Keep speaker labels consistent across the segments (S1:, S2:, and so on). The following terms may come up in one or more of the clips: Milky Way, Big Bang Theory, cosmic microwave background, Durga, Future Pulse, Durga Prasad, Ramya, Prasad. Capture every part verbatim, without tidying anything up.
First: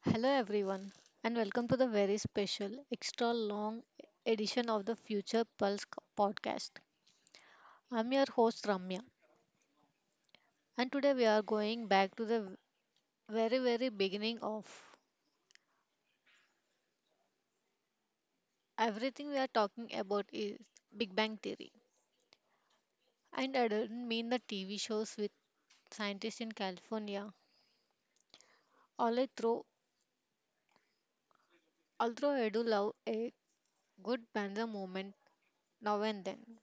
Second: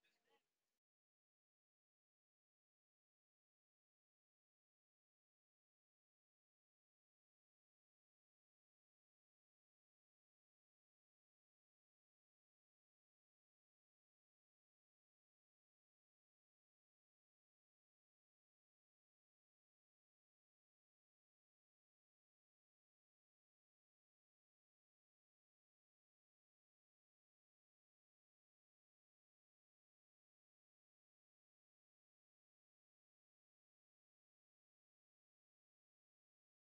S1: Hello, everyone, and welcome to the very special, extra long edition of the Future Pulse co- podcast. I'm your host Ramya, and today we are going back to the very, very beginning of everything we are talking about is Big Bang Theory. And I don't mean the T V shows with scientists in California, although, although I do love a good banter moment now and then.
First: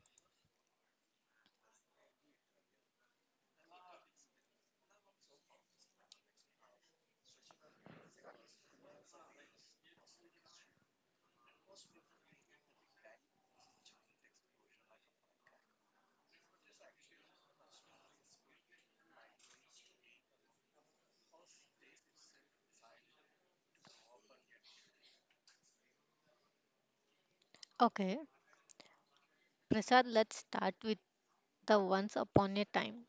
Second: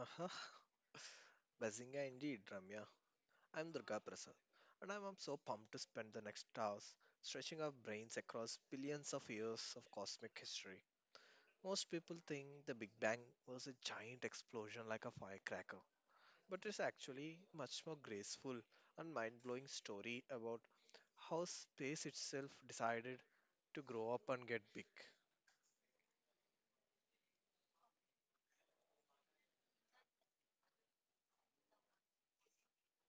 S2: Uh-huh. Bazinga indeed, Ramya. I'm Durga Prasad, and I'm, I'm so pumped to spend the next hours stretching our brains across billions of years of cosmic history. Most people think the Big Bang was a giant explosion like a firecracker, but it's actually much more graceful and mind-blowing story about how space itself decided to grow up and get big.
S1: Okay, Prasad, let's start with the Once Upon a Time.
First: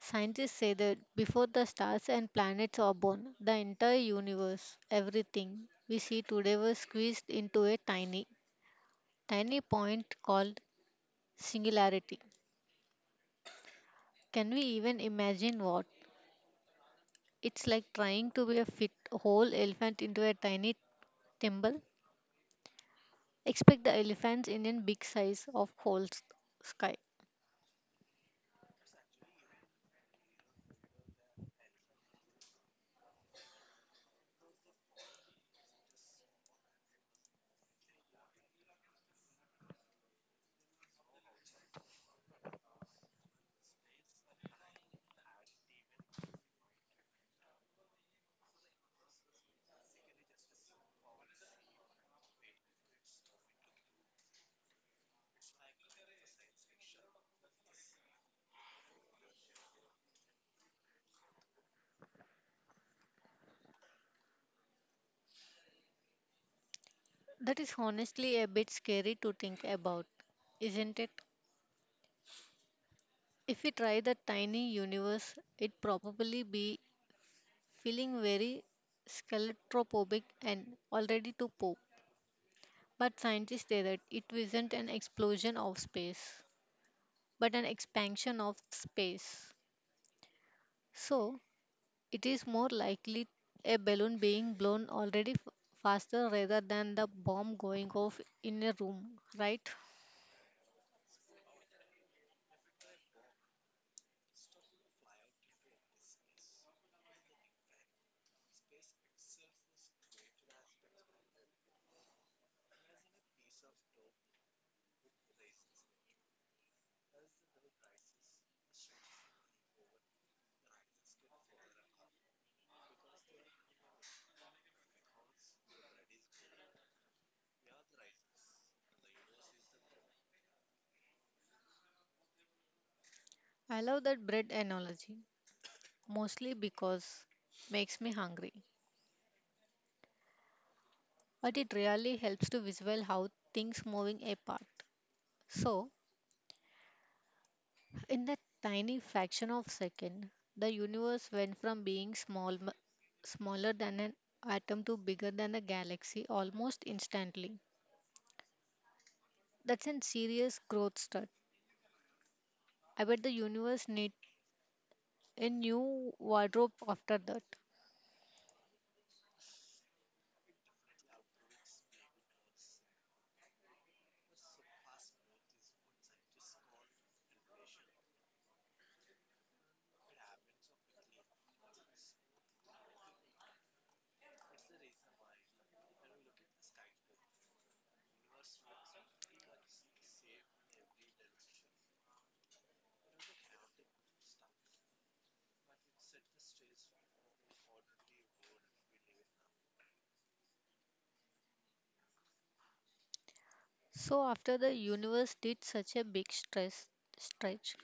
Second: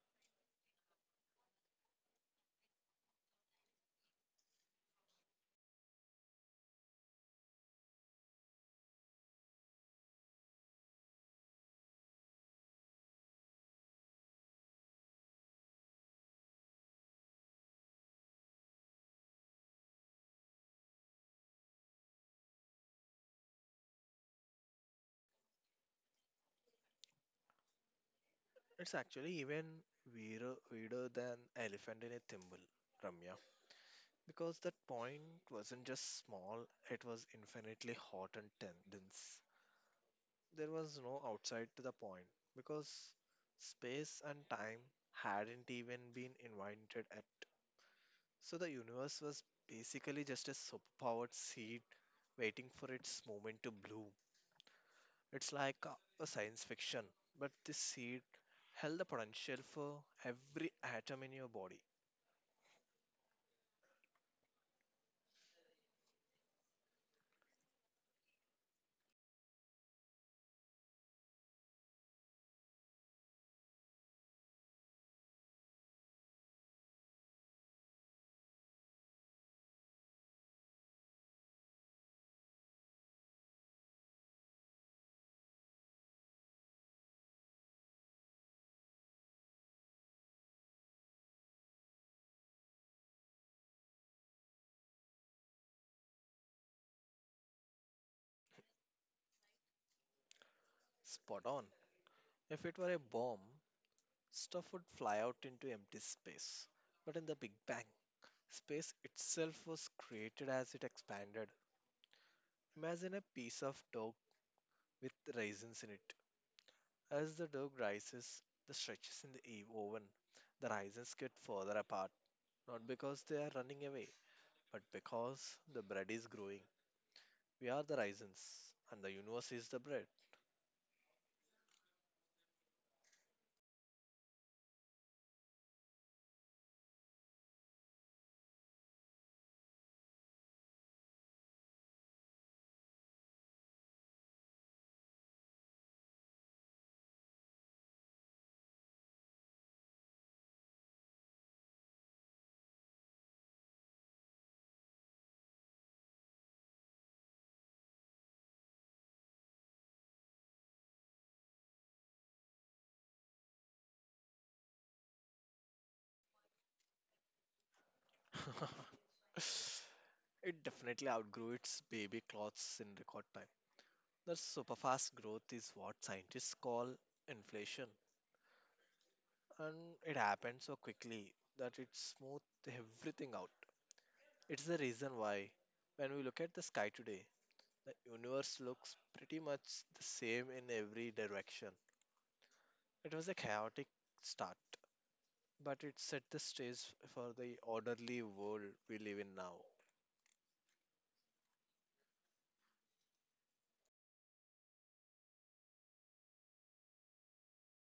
S1: Scientists say that before the stars and planets are born, the entire universe, everything we see today was squeezed into a tiny, tiny point called singularity. Can we even imagine what? It's like trying to be a fit whole elephant into a tiny thimble. Expect the elephants in a big size of whole s- sky.
S2: It's actually even weirder, weirder than elephant in a thimble, Ramya. Because that point wasn't just small, it was infinitely hot and tense. There was no outside to the point, because space and time hadn't even been invented at. So the universe was basically just a superpowered seed waiting for its moment to bloom. It's like a, a science fiction, but this seed held the potential for every atom in your body.
S1: That is honestly a bit scary to think about, isn't it? If we try the tiny universe, it'd probably be feeling very claustrophobic and already too poor. But scientists say that it isn't an explosion of space, but an expansion of space. So, it is more likely a balloon being blown already f- faster rather than the bomb going off in a room, right?
S2: Spot on. If it were a bomb, stuff would fly out into empty space. But in the Big Bang, space itself was created as it expanded. Imagine a piece of dough with raisins in it. As the dough rises, the stretches in the e-, oven, the raisins get further apart, not because they are running away, but because the bread is growing. We are the raisins, and the universe is the bread.
S1: I love that bread analogy, mostly because makes me hungry, but it really helps to visualize how things moving apart. So, in that tiny fraction of second, the universe went from being small, smaller than an atom to bigger than a galaxy almost instantly. That's a serious growth start. I bet the universe need a new wardrobe after that.
S2: It definitely outgrew its baby clothes in record time. The superfast growth is what scientists call inflation, and it happens so quickly that it smooths everything out. It's the reason why, when we look at the sky today, the universe looks pretty much the same in every direction. It was a chaotic start, but it set the stage for the orderly world we live in now.
S1: So after the universe did such a big stress stretch,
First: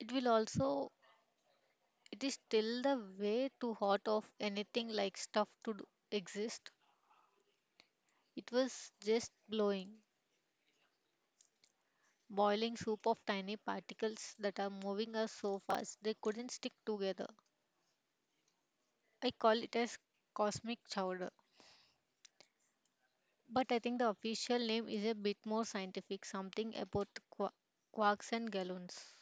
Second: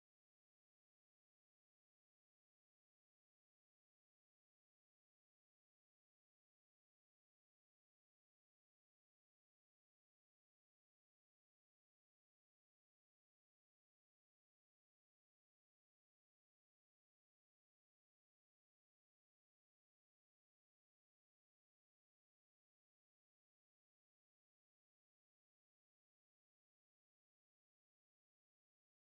S1: it will also it is still the way too hot of anything like stuff to do- exist. It was just blowing boiling soup of tiny particles that are moving us so fast they couldn't stick together. I call it as cosmic chowder. But I think the official name is a bit more scientific, something about qua- quarks and gallons.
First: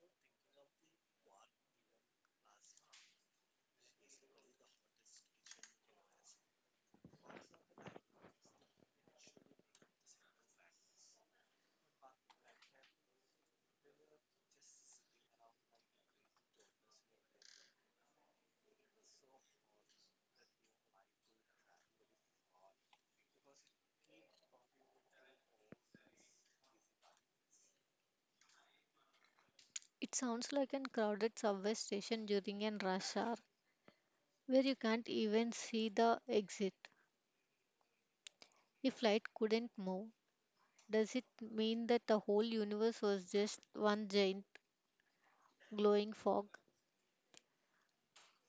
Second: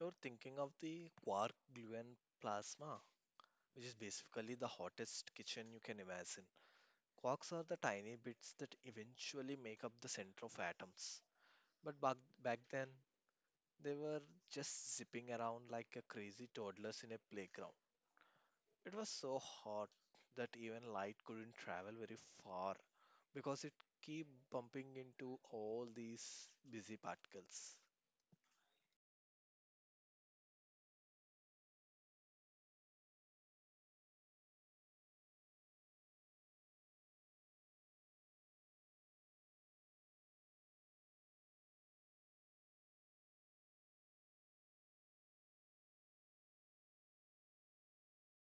S2: You're thinking of the quark gluon plasma, which is basically the hottest kitchen you can imagine. Quarks are the tiny bits that eventually make up the center of atoms. But back, back then, they were just zipping around like a crazy toddlers in a playground. It was so hot that even light couldn't travel very far because it keep bumping into all these busy particles.
S1: It sounds like a crowded subway station during a rush hour where you can't even see the exit. If light couldn't move, does it mean that the whole universe was just one giant glowing fog?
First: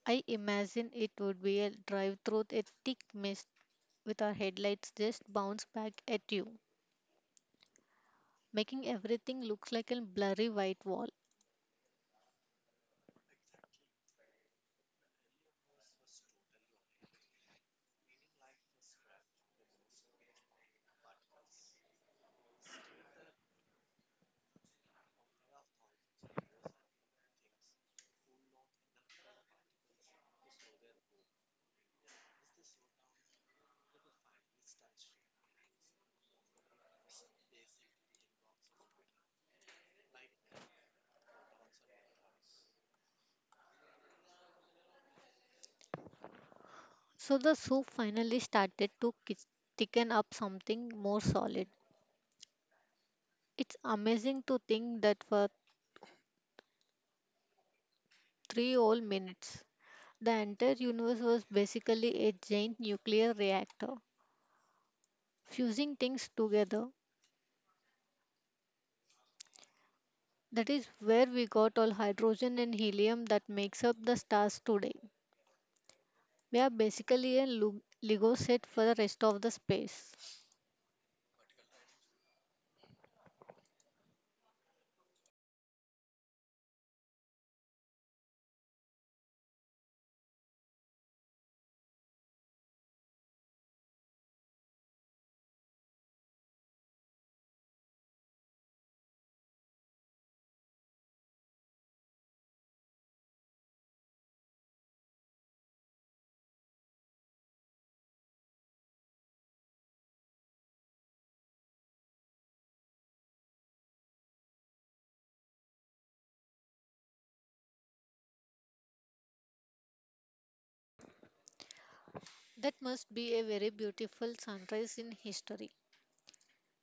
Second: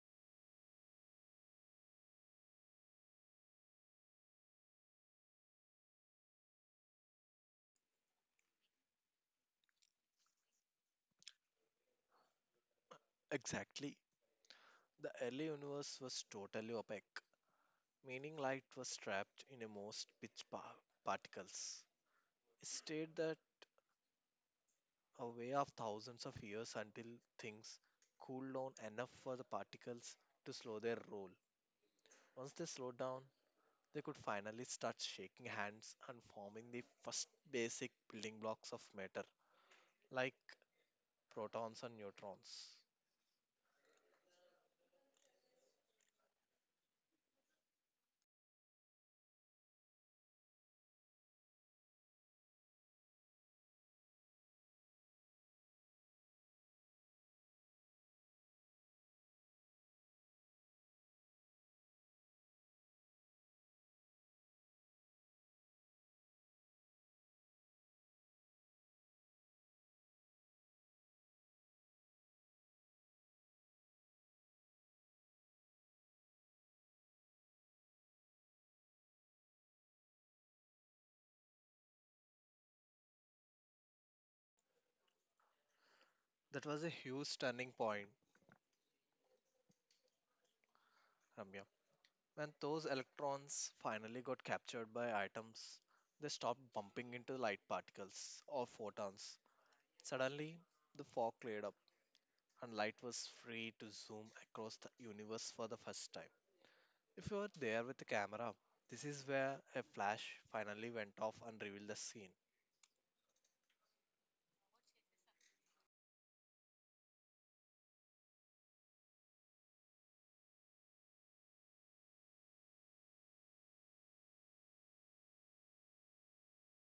S1: I imagine it would be a drive through a thick mist with our headlights just bounce back at you, making everything look like a blurry white wall.
S2: Exactly. The early universe was totally opaque, meaning light was trapped in a most pitch pa- particles. It stayed there a way of thousands of years until things cooled down enough for the particles to slow their roll. Once they slowed down, they could finally start shaking hands and forming the first basic building blocks of matter, like protons and neutrons.
S1: So the soup finally started to ki- thicken up something more solid. It's amazing to think that for three whole minutes, the entire universe was basically a giant nuclear reactor, fusing things together. That is where we got all hydrogen and helium that makes up the stars today. We are basically a Lu- Lego set for the rest of the space.
S2: That was a huge turning point, Ramya. When those electrons finally got captured by atoms, they stopped bumping into light particles or photons. Suddenly, the fog cleared up and light was free to zoom across the universe for the first time. If you were there with the camera, this is where a flash finally went off and revealed the scene.
S1: That must be a very beautiful sunrise in history.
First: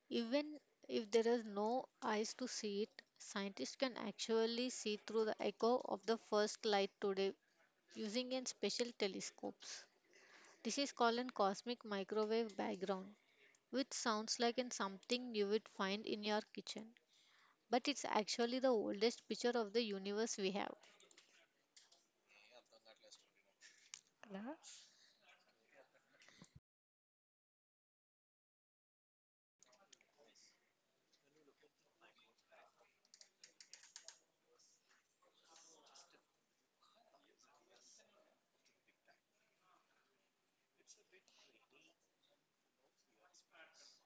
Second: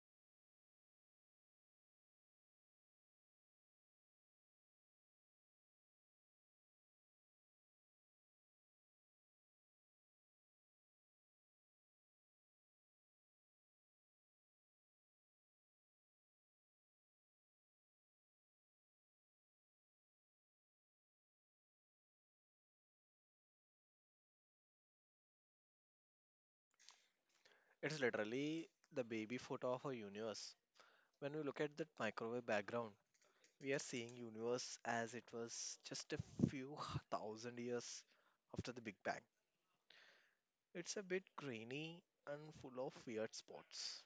S1: Even if there are no eyes to see it, scientists can actually see through the echo of the first light today using a special telescopes. This is called a cosmic microwave background, which sounds like an something you would find in your kitchen. But it's actually the oldest picture of the universe we have.
S2: It's literally the baby photo of our universe. When we look at that microwave background, we are seeing universe as it was just a few thousand years after the Big Bang. It's a bit grainy and full of weird spots.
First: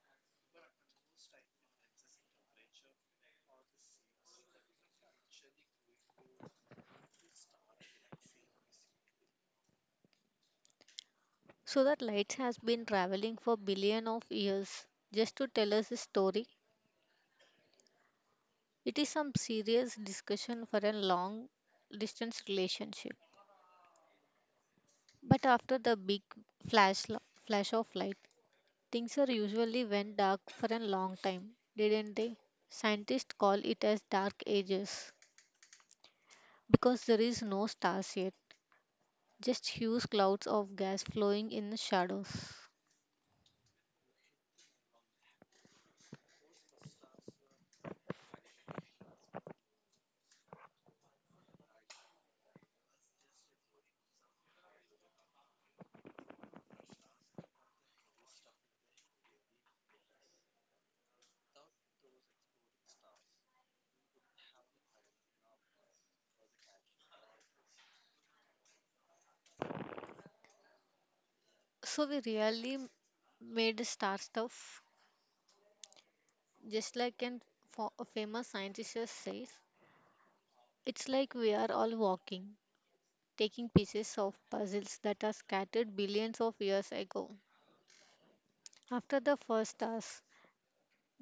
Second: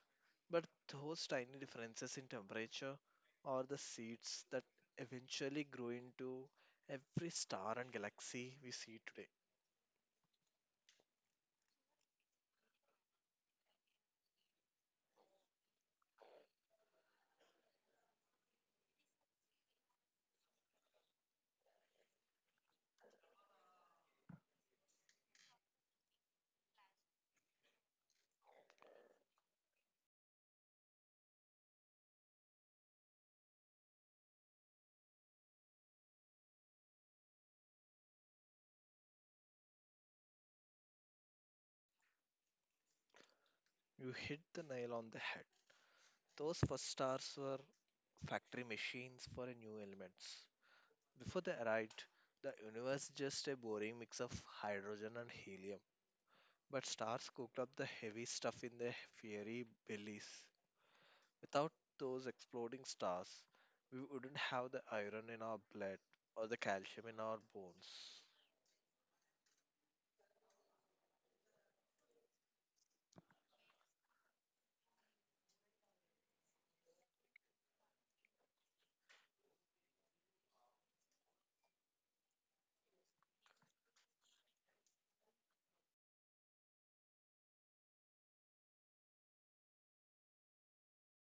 S2: But those tiny differences in temperature are the seeds that eventually grow into every star and galaxy we see today.
S1: So that light has been traveling for billion of years just to tell us a story. It is some serious discussion for a long distance relationship. But after the big flash lo- flash of light, things are usually went dark for a long time, didn't they? Scientists call it as dark ages because there is no stars yet, just huge clouds of gas flowing in the shadows.
S2: You hit the nail on the head. Those first stars were factory machines for new elements. Before they arrived, the universe just a boring mix of hydrogen and helium. But stars cooked up the heavy stuff in their fiery bellies. Without those exploding stars, we wouldn't have the iron in our blood or the calcium in our bones.
S1: So we really made star stuff. Just like an fo- a famous scientist says, it's like we are all walking, taking pieces of puzzles that are scattered billions of years ago. After the first task,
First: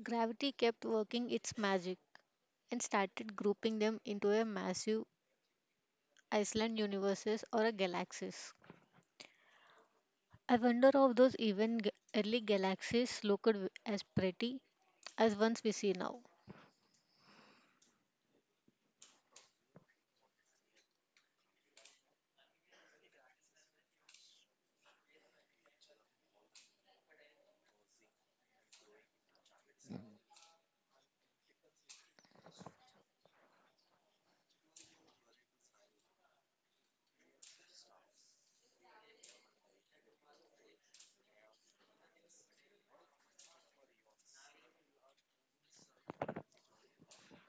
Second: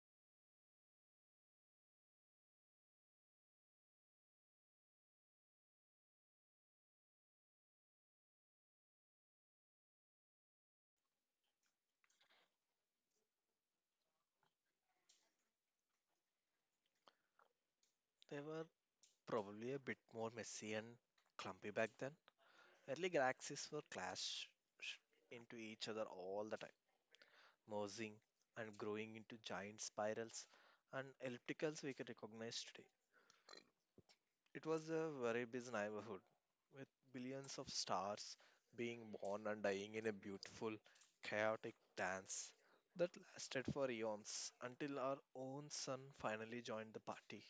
S1: gravity kept working its magic and started grouping them into a massive island universes or a galaxies. I wonder if those even g- early galaxies looked w- as pretty as ones we see now.
S2: They were probably a bit more messy and clumpy back then. Early galaxies were clashed into each other all the time, merging and growing into giant spirals and ellipticals we can recognize today. It was a very busy neighborhood with billions of stars being born and dying in a beautiful, chaotic dance that lasted for eons until our own son finally joined the party.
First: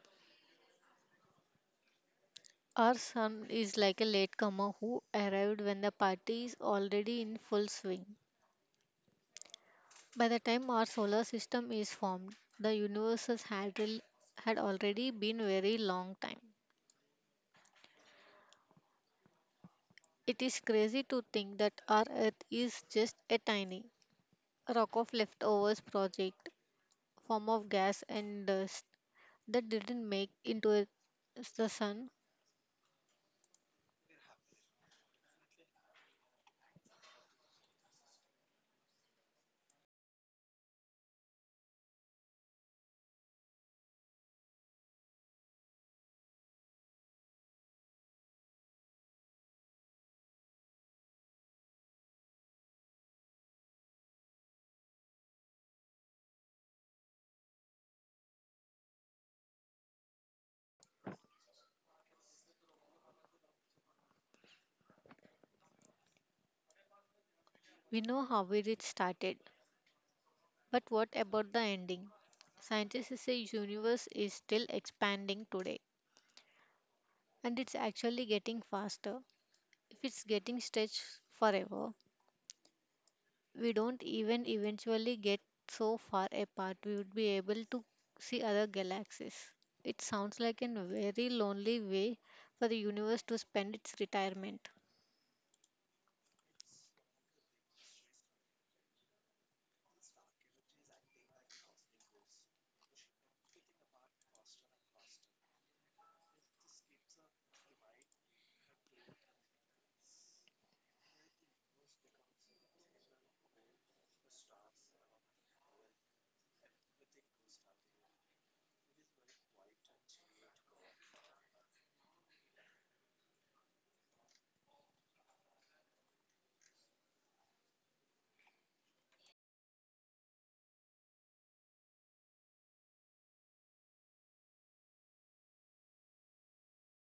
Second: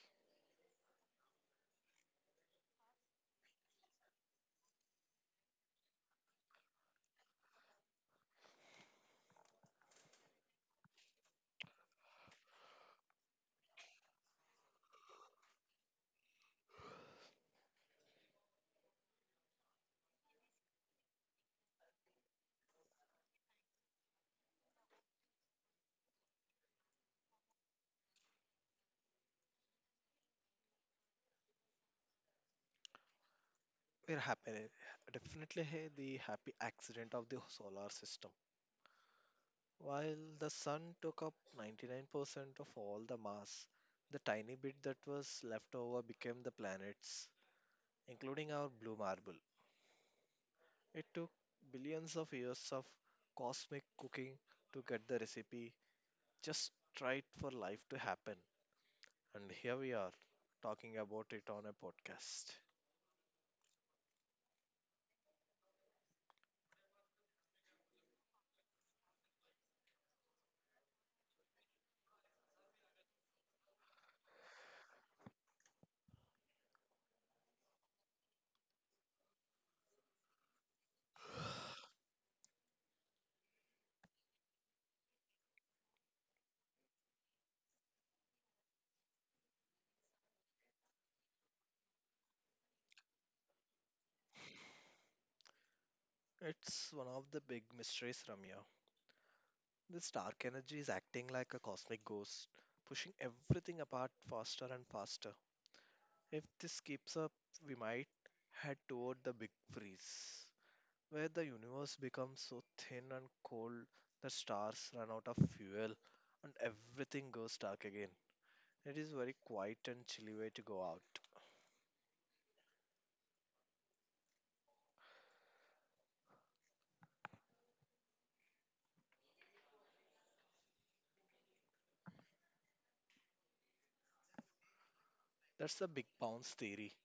S1: Our son is like a latecomer who arrived when the party is already in full swing. By the time our solar system is formed, the universe has had, al- had already been very long time. It is crazy to think that our Earth is just a tiny rock of leftovers project, form of gas and dust that didn't make into it- the sun.
S2: We're happy, definitely hey, the happy accident of the solar system. While the sun took up ninety-nine percent of all the mass, the tiny bit that was left over became the planets, including our blue marble. It took billions of years of cosmic cooking to get the recipe just right for life to happen. And here we are talking about it on a podcast.
S1: We know how it started, but what about the ending? Scientists say universe is still expanding today and it's actually getting faster. If it's getting stretched forever, we don't even eventually get so far apart we would be able to see other galaxies. It sounds like a very lonely way for the universe to spend its retirement.
S2: It's one of the big mysteries, Ramya. This dark energy is acting like a cosmic ghost, pushing everything apart faster and faster. If this keeps up, we might head toward the big freeze, where the universe becomes so thin and cold that stars run out of fuel and everything goes dark again. It is very quiet and chilly way to go out. That's the big bounce theory.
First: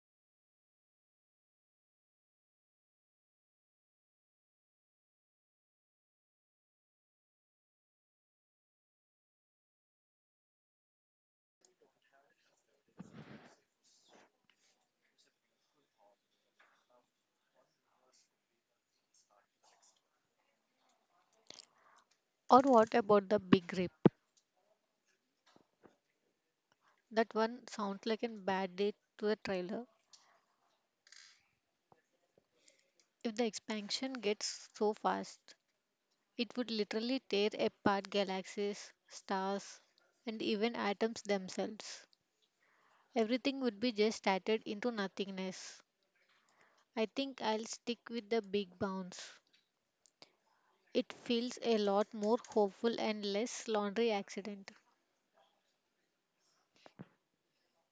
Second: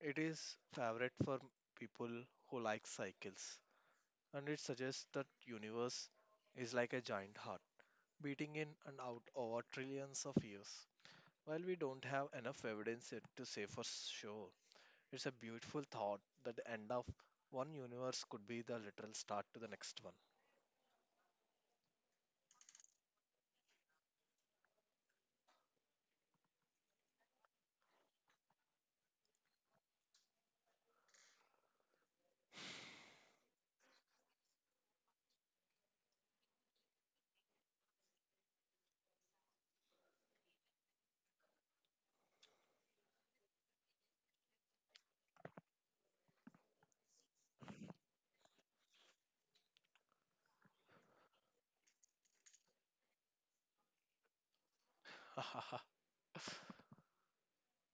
S2: It is favorite for people who like cycles and it suggests that universe is like a giant heart beating in and out over trillions of years. While we don't have enough evidence yet to say for sure, it's a beautiful thought that the end of one universe could be the literal start to the next one.
S1: Or what about the big rip? That one sounds like a bad date to the trailer. If the expansion gets so fast, it would literally tear apart galaxies, stars, and even atoms themselves. Everything would be just shattered into nothingness. I think I'll stick with the big bounce. It feels a lot more hopeful and less laundry accident.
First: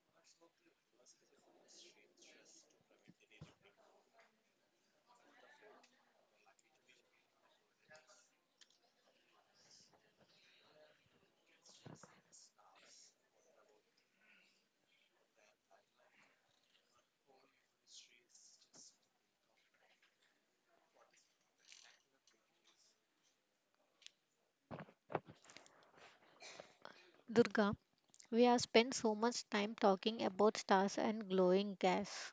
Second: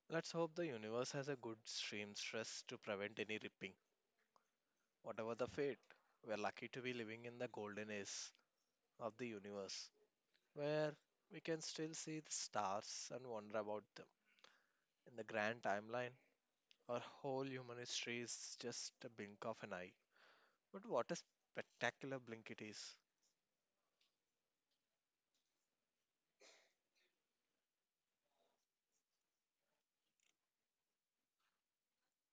S2: Let's hope the universe has a good stream stress to prevent any ripping. Whatever the fate, we're lucky to be living in the golden age of the universe, where we can still see the stars and wonder about them. In the grand timeline, our whole human history is just a blink of an eye. But what a spectacular blink it is!
S1: Durga, we have spent so much time talking about stars and glowing gas.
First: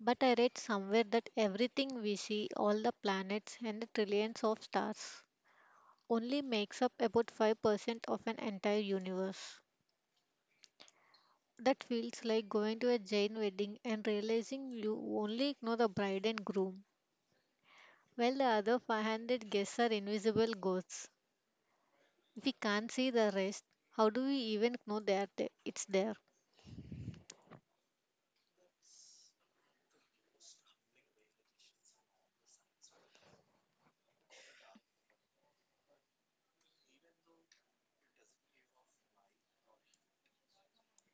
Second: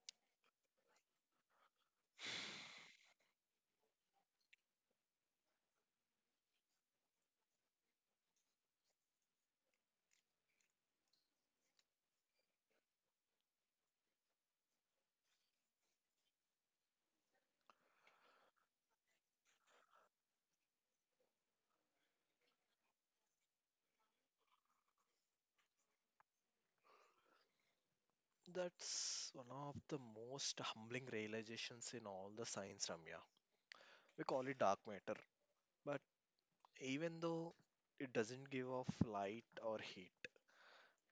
S1: But I read somewhere that everything we see, all the planets and the trillions of stars, only makes up about five percent of an entire universe. That feels like going to a Jain wedding and realizing you only know the bride and groom, while the other five hundred guests are invisible ghosts. If we can't see the rest, how do we even know they're there? It's there.
S2: That's one of the most humbling realizations in all the science, Ramya. We call it dark matter, but even though it doesn't give off light or heat,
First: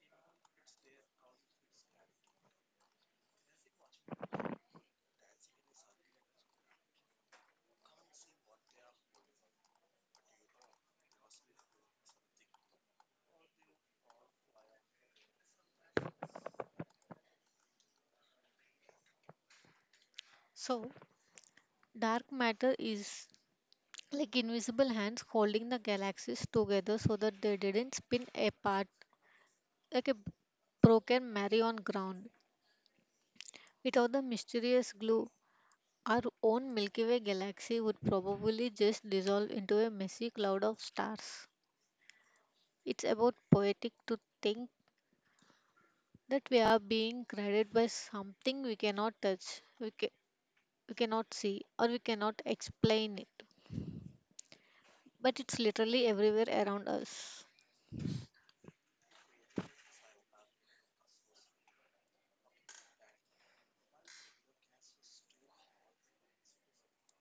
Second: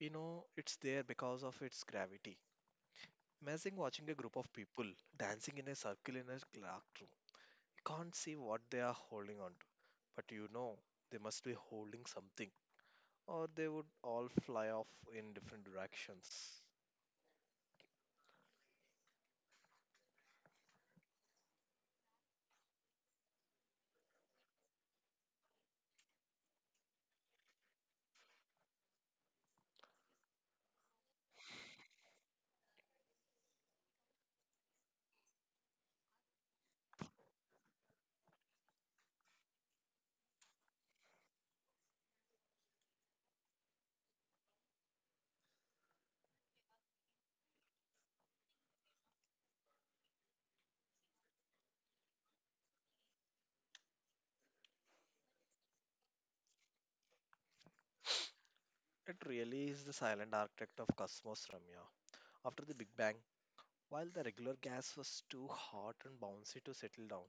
S2: we know it's there because of its gravity. Imagine watching a group of people dancing in a circle in a dark room. You can't see what they are holding on to, but you know they must be holding something, or they would all fly off in different directions.
S1: So, dark matter is like invisible hands holding the galaxies together so that they didn't spin apart like a broken merry on ground without the mysterious glue. Our own Milky Way galaxy would probably just dissolve into a messy cloud of stars. It's about poetic to think that we are being guided by something we cannot touch, we, ca- we cannot see, or we cannot explain it. But it's literally everywhere around us.
S2: It really is the silent architect of cosmos, Ramya. After the Big Bang, while the regular gas was too hot and bouncy to settle down,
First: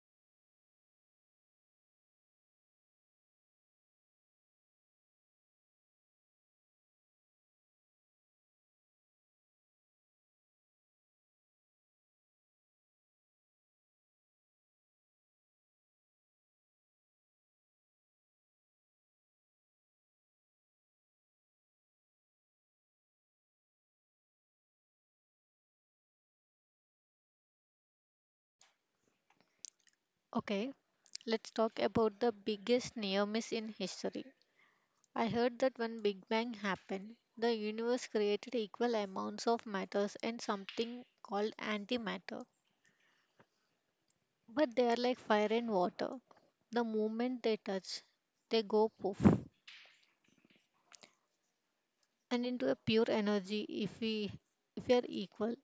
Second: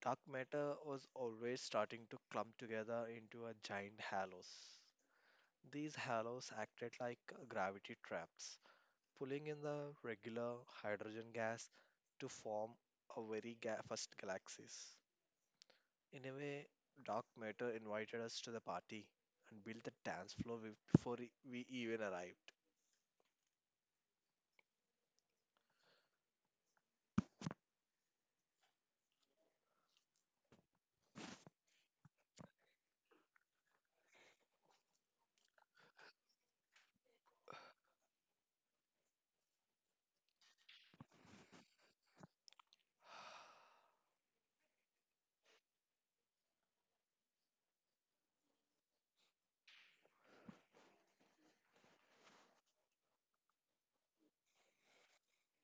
S2: dark matter was always starting to clump together into a giant halos. These halos acted like gravity traps, pulling in the regular hydrogen gas to form a very ga- first galaxies. In a way, dark matter invited us to the party and built the dance floor we- before e- we even arrived.
S1: Okay, let's talk about the biggest near miss in history. I heard that when Big Bang happened, the universe created equal amounts of matters and something called antimatter. But they are like fire and water. The moment they touch, they go poof and into a pure energy if we if we are equal.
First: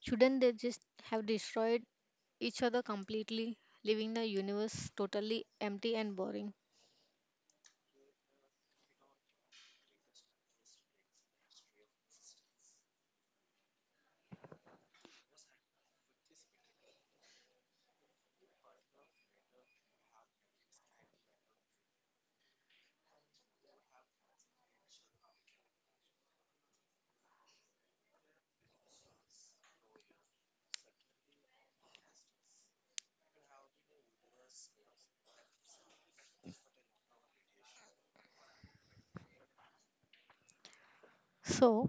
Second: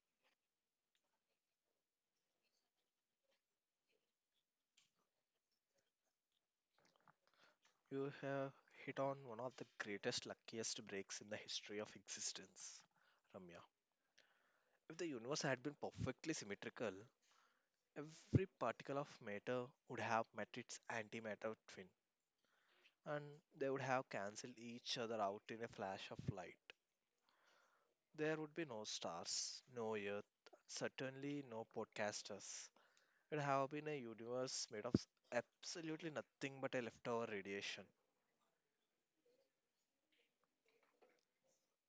S1: Shouldn't they just have destroyed each other completely, leaving the universe totally empty and boring?
S2: You have hit on one of the greatest, luckiest breaks in the history of existence, Ramya. If the universe had been perfectly symmetrical, every particle of matter would have met its antimatter twin, and they would have cancelled each other out in a flash of light. There would be no stars, no earth, certainly no podcasters. It would have been a universe made of absolutely nothing but a leftover radiation.
S1: So,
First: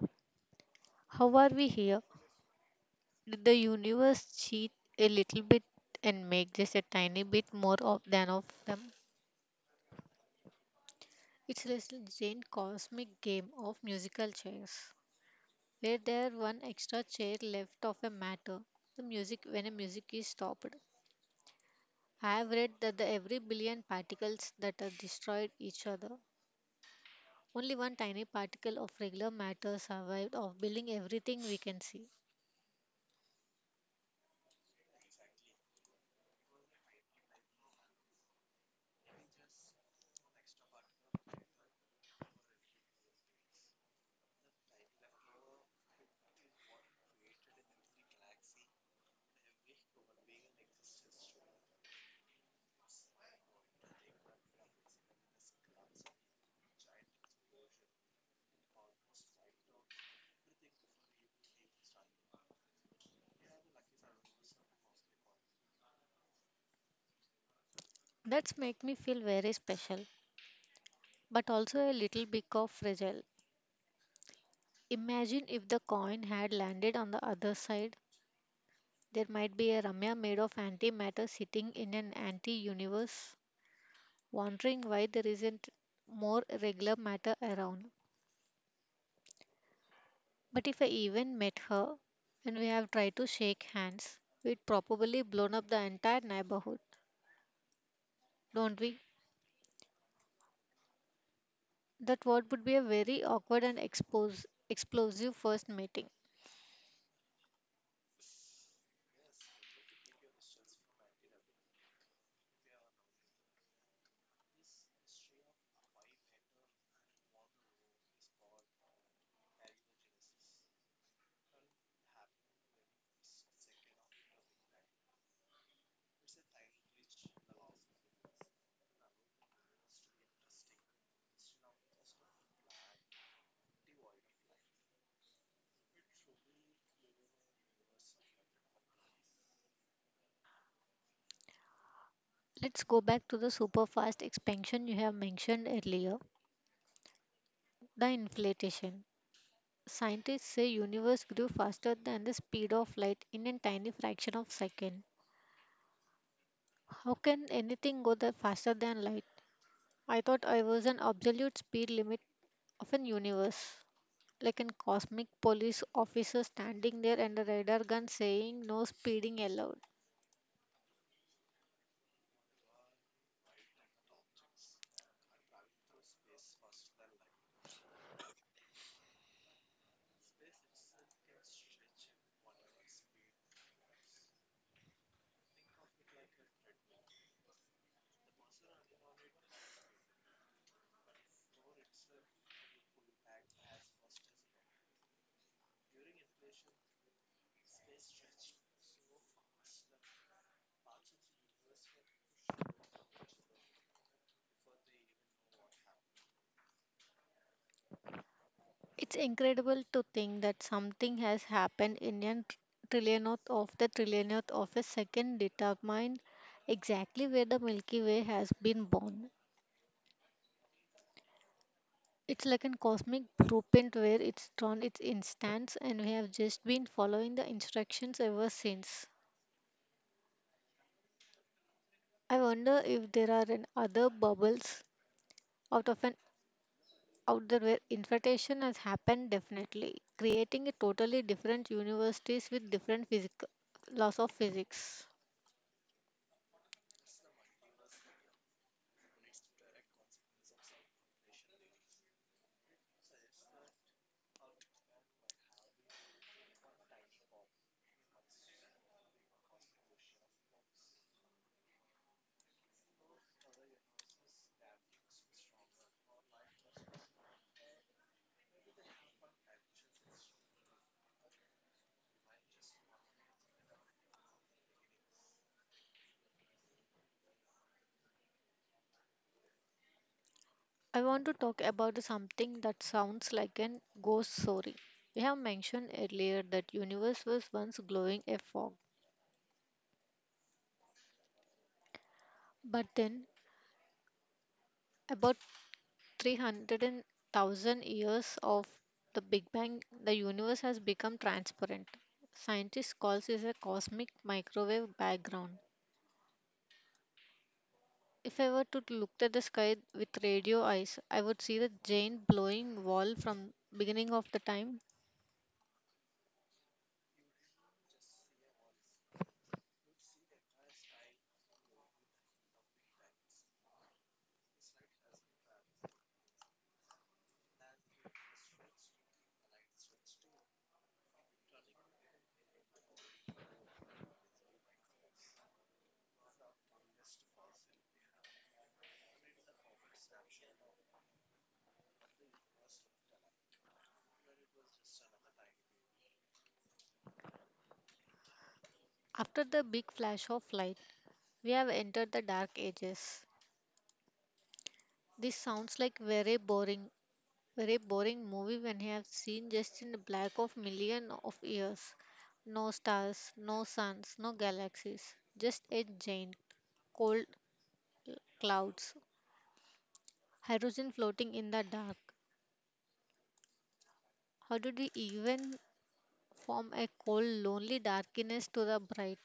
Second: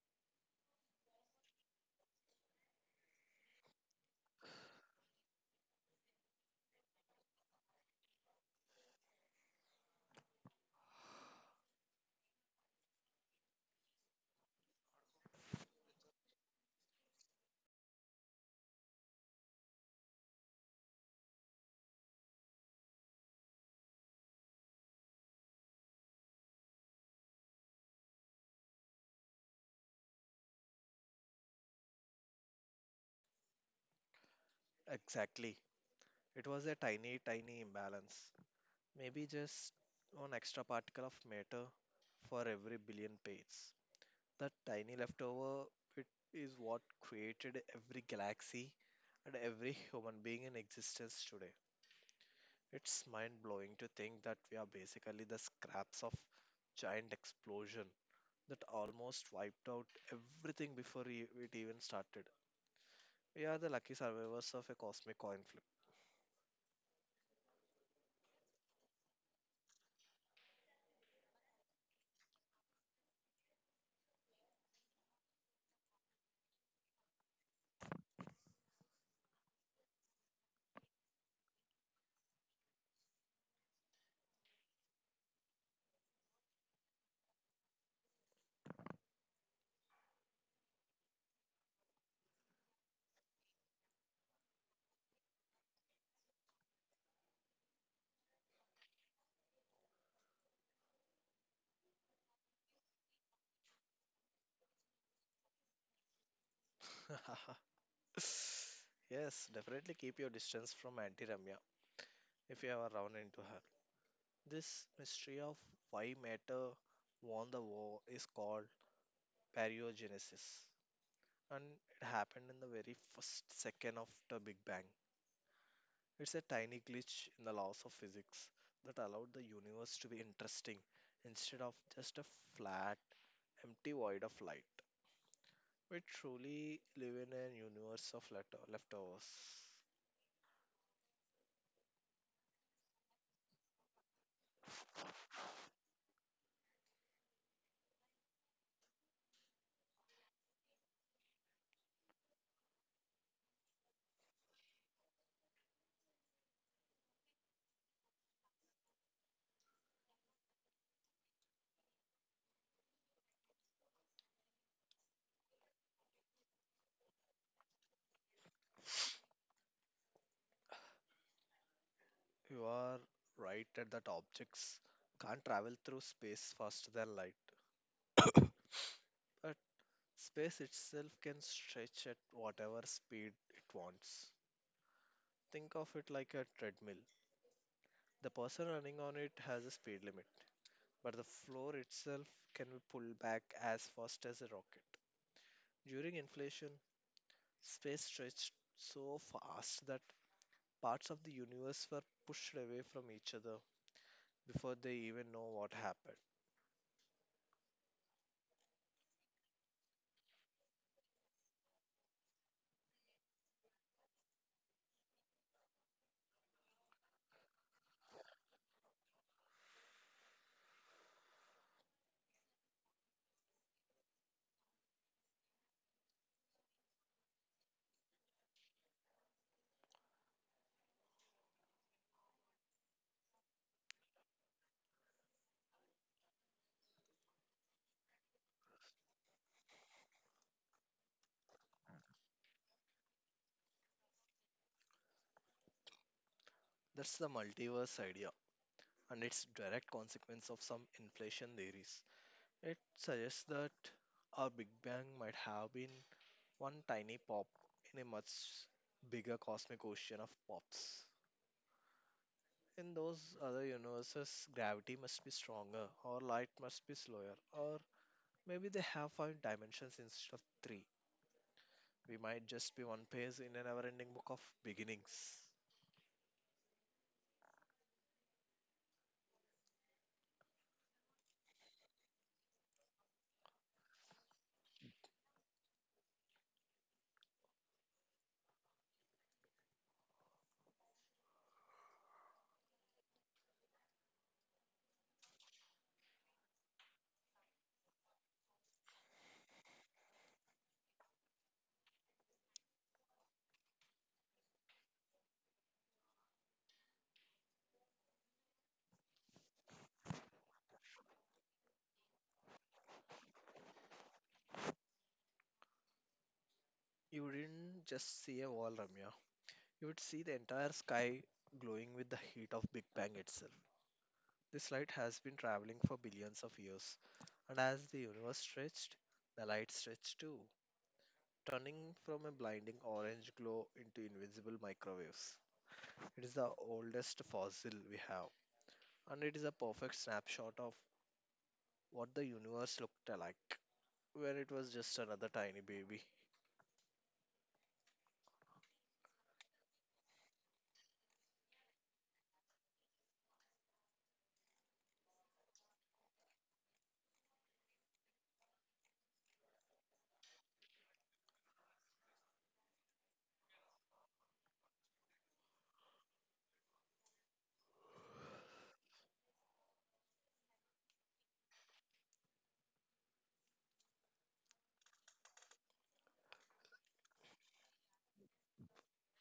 S1: how are we here? Did the universe cheat a little bit and make just a tiny bit more of than of them? It's a little giant cosmic game of musical chairs. Were there one extra chair left of a matter? The music when a music is stopped. I have read that the every billion particles that are destroyed each other. Only one tiny particle of regular matter survived of building everything we can see.
S2: Exactly. It was a tiny, tiny imbalance. Maybe just one extra particle of matter for every billion pages. That tiny leftover bit is what created every galaxy and every human being in existence today. It's mind blowing to think that we are basically the scraps of giant explosion that almost wiped out everything before e- it even started. We are the lucky survivors of a cosmic coin
S1: That's make me feel very special, but also a little bit of fragile. Imagine if the coin had landed on the other side. There might be a Ramya made of antimatter sitting in an anti universe, wondering why there isn't more regular matter around. But if I even met her and we have tried to shake hands, we'd probably blown up the entire neighborhood, don't we? That what would be a very awkward and expose, explosive first meeting.
S2: flip. Yes, definitely keep your distance from Anti Ramya if you ever run into her. This mystery of why matter won the war is called baryogenesis, and it happened in the very first second of the Big Bang. It's a tiny glitch in the laws of physics that allowed the universe to be interesting instead of just a flat, empty void of light. We truly live in a universe of letter- leftovers.
S1: Let's go back to the super fast expansion you have mentioned earlier, the inflation. Scientists say universe grew faster than the speed of light in a tiny fraction of second. How can anything go that faster than light? I thought I was an absolute speed limit of an universe, like an cosmic police officer standing there and a radar gun saying no speeding allowed.
S2: You are right that objects can't travel through space faster than light, but space itself can stretch at whatever speed it wants. Think of it like a treadmill. The person running on it has a speed limit, but the floor itself can be pulled back as fast as a rocket. During inflation, space stretched so fast that parts of the universe were pushed away from each other before they even know what happened.
S1: It's incredible to think that something has happened in a trillionth of the trillionth of a second determine exactly where the Milky Way has been born. It's like a cosmic blueprint where it's drawn its instance and we have just been following the instructions ever since. I wonder if there are an other bubbles out of an out there where infiltration has happened definitely creating a totally different universities with different physic- laws of physics.
S2: That's the multiverse idea and its direct consequence of some inflation theories. It suggests that our Big Bang might have been one tiny pop in a much bigger cosmic ocean of pops. In those other universes, gravity must be stronger, or light must be slower, or maybe they have five dimensions instead of three. We might just be one page in a never ending book of beginnings.
S1: I want to talk about something that sounds like an ghost story. We have mentioned earlier that universe was once glowing a fog, but then about three hundred thousand years of the big bang the universe has become transparent. Scientists calls it a cosmic microwave background. If I were to look at the sky with radio eyes, I would see the giant blowing wall from beginning of the time.
S2: You wouldn't just see a wall, Ramya. You would see the entire sky glowing with the heat of Big Bang itself. This light has been traveling for billions of years, and as the universe stretched, the light stretched too, turning from a blinding orange glow into invisible microwaves. It is the oldest fossil we have, and it is a perfect snapshot of what the universe looked like when it was just another tiny baby.
S1: After the big flash of light, we have entered the dark ages. This sounds like very boring, very boring movie when you have seen just in the black of million of years. No stars, no suns, no galaxies, just a giant cold clouds, hydrogen floating in the dark. How did we even from a cold, lonely darkness to the bright,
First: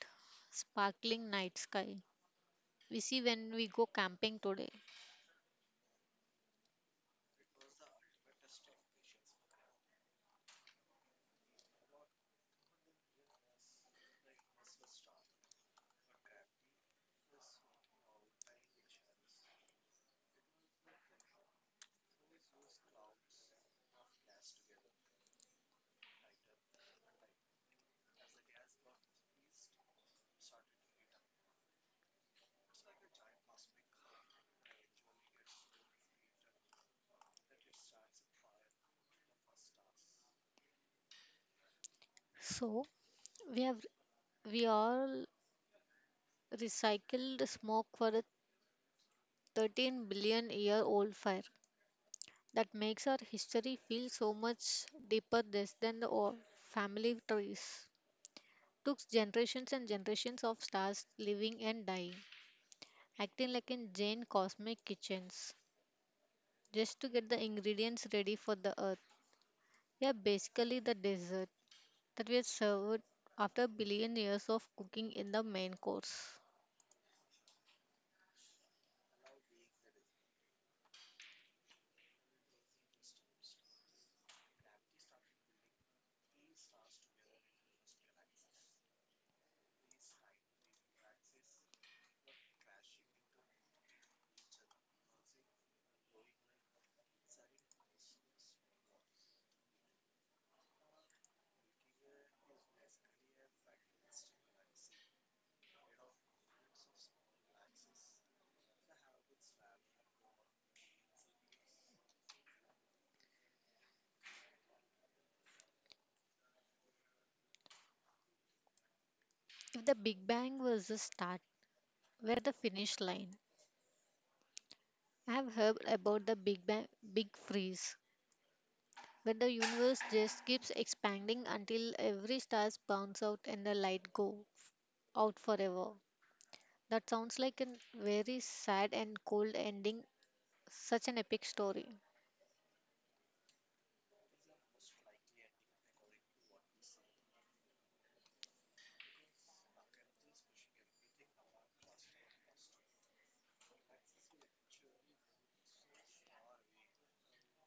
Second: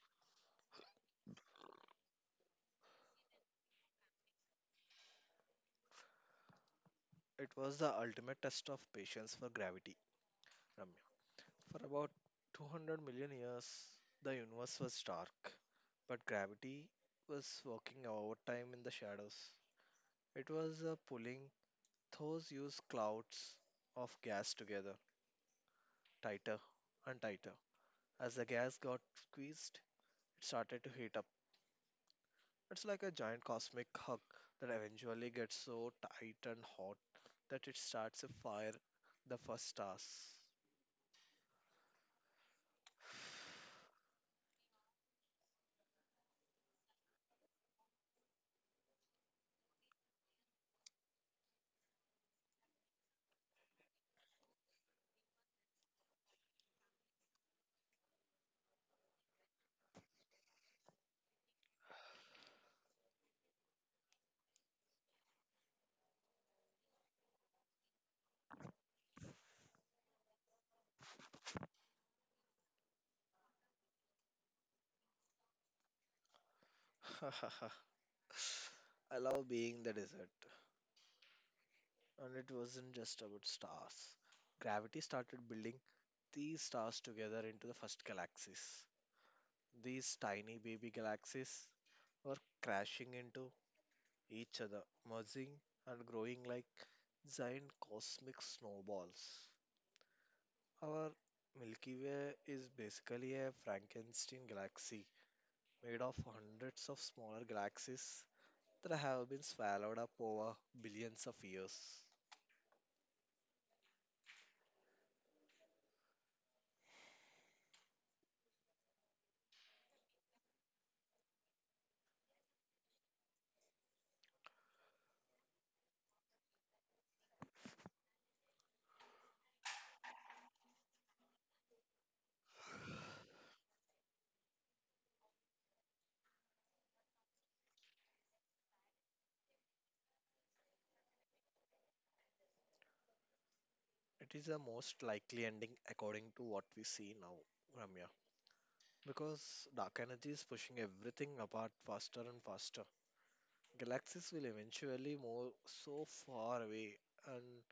S1: sparkling night sky we see when we go camping today.
S2: It was the ultimate test of patience for gravity, Ramya. For about two hundred million years, the universe was dark, but gravity was working overtime in the shadows. It was uh, pulling those used clouds of gas together, tighter and tighter. As the gas got squeezed, it started to heat up. It's like a giant cosmic hug that eventually gets so tight and hot that it starts a fire the first stars.
S1: So, we have we all recycled smoke for a thirteen billion year old fire that makes our history feel so much deeper this than the old family trees. Took generations and generations of stars living and dying, acting like in Jane cosmic kitchens, just to get the ingredients ready for the earth. Yeah, basically the dessert that we served after billion years of cooking in the main course.
S2: I love being the desert. And it wasn't just about stars. Gravity started building these stars together into the first galaxies. These tiny baby galaxies were crashing into each other, merging and growing like giant cosmic snowballs. Our Milky Way is basically a Frankenstein galaxy made of hundreds of smaller galaxies that have been swallowed up over billions of years.
S1: If the Big Bang was the start, where the finish line? I have heard about the Big Bang Big Freeze, where the universe just keeps expanding until every star bounce out and the light go out forever. That sounds like a very sad and cold ending, such an epic story.
S2: It is the most likely ending according to what we see now, Ramya. Because dark energy is pushing everything apart faster and faster. Galaxies will eventually move so far away and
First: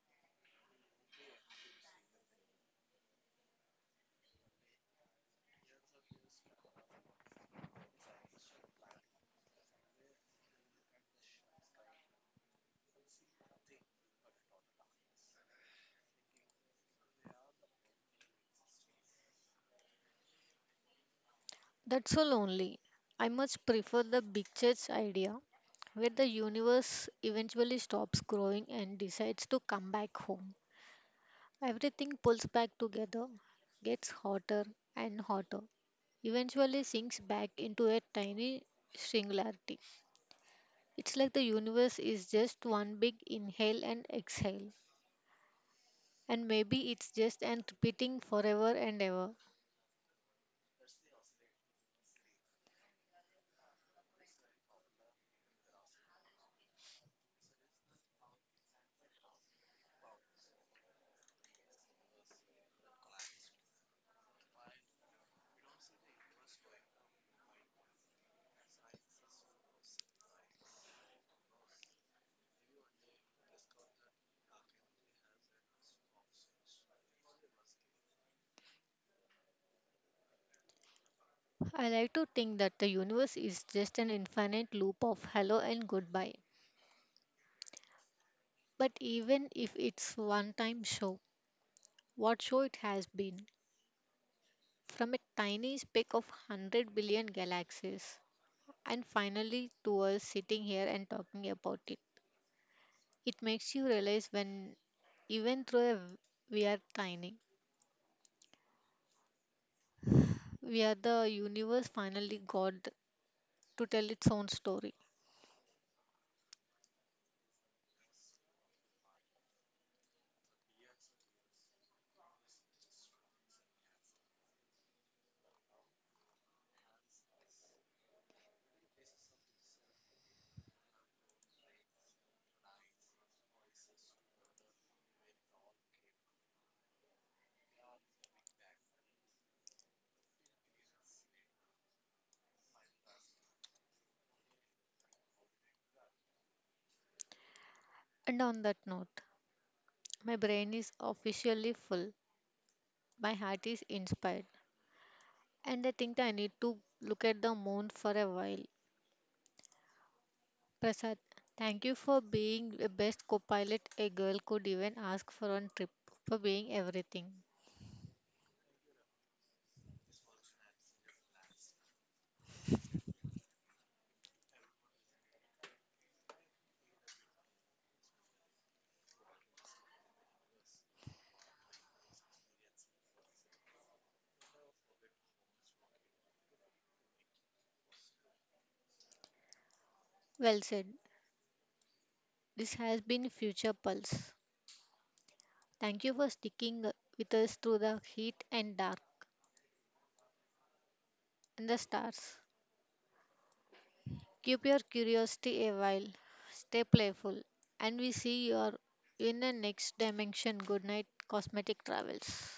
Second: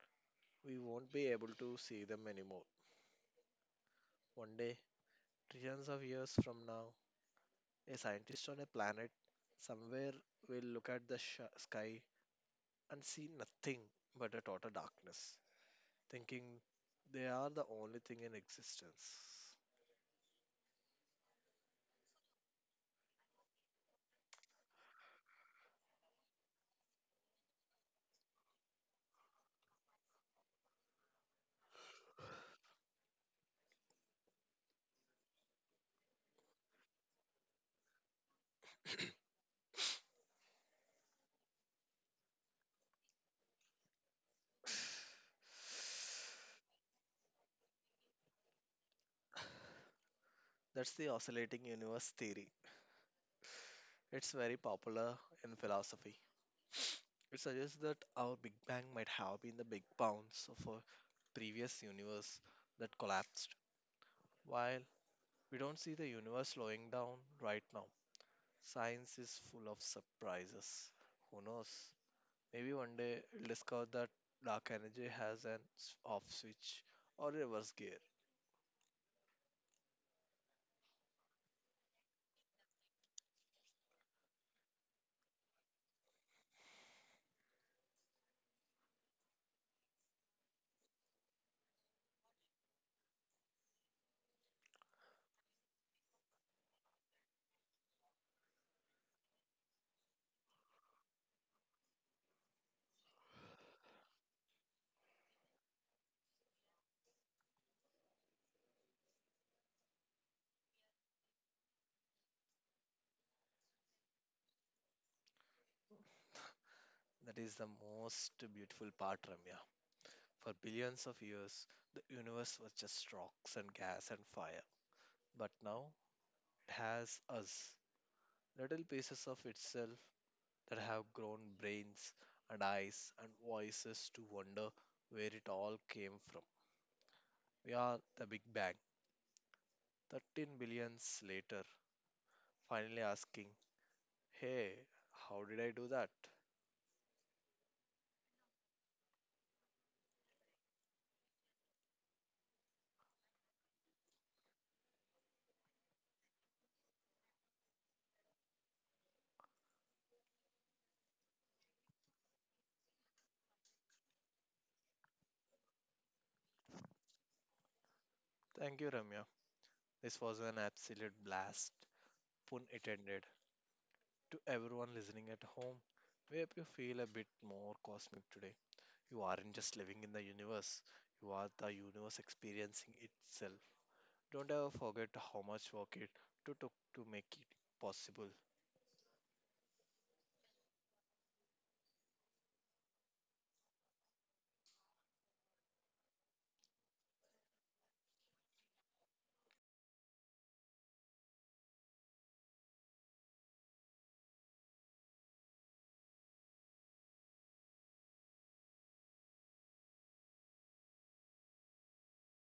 S2: we won't be able to see them anymore. One day, trillions of years from now, a scientist on a planet somewhere will look at the sh- sky and see nothing but a total darkness, thinking they are the only thing in existence.
S1: That's so lonely. I much prefer the big church idea where the universe eventually stops growing and decides to come back home. Everything pulls back together, gets hotter and hotter, eventually sinks back into a tiny singularity. It's like the universe is just one big inhale and exhale, and maybe it's just an repeating forever and ever.
S2: That's the oscillating universe theory. It's very popular in philosophy. It suggests that our Big Bang might have been the big bounce of a previous universe that collapsed. While we don't see the universe slowing down right now, science is full of surprises. Who knows? Maybe one day we'll discover that dark energy has an s- off switch or reverse gear.
S1: I like to think that the universe is just an infinite loop of hello and goodbye. But even if it's one time show, what show it has been? From a tiny speck of one hundred billion galaxies, and finally to us sitting here and talking about it. It makes you realize when, even though a- we are tiny, we are the universe finally got to tell its own story.
S2: That is the most beautiful part, Ramya. For billions of years, the universe was just rocks and gas and fire. But now it has us, little pieces of itself that have grown brains and eyes and voices to wonder where it all came from. We are the Big Bang, thirteen billions later, finally asking, hey, how did I do that?
S1: And on that note, my brain is officially full, my heart is inspired, and I think I need to look at the moon for a while. Prasad, thank you for being the best co-pilot a girl could even ask for on trip, for being everything.
S2: Thank you, Ramya. This was an absolute blast. Pun intended. To everyone listening at home, we hope you feel a bit more cosmic today. You aren't just living in the universe, you are the universe experiencing itself. Don't ever forget how much work it took to make it possible.
S1: Well said. This has been Future Pulse. Thank you for sticking with us through the heat and dark and the stars. Keep your curiosity a while. Stay playful. And we see you are in the next dimension. Good night, cosmetic travels.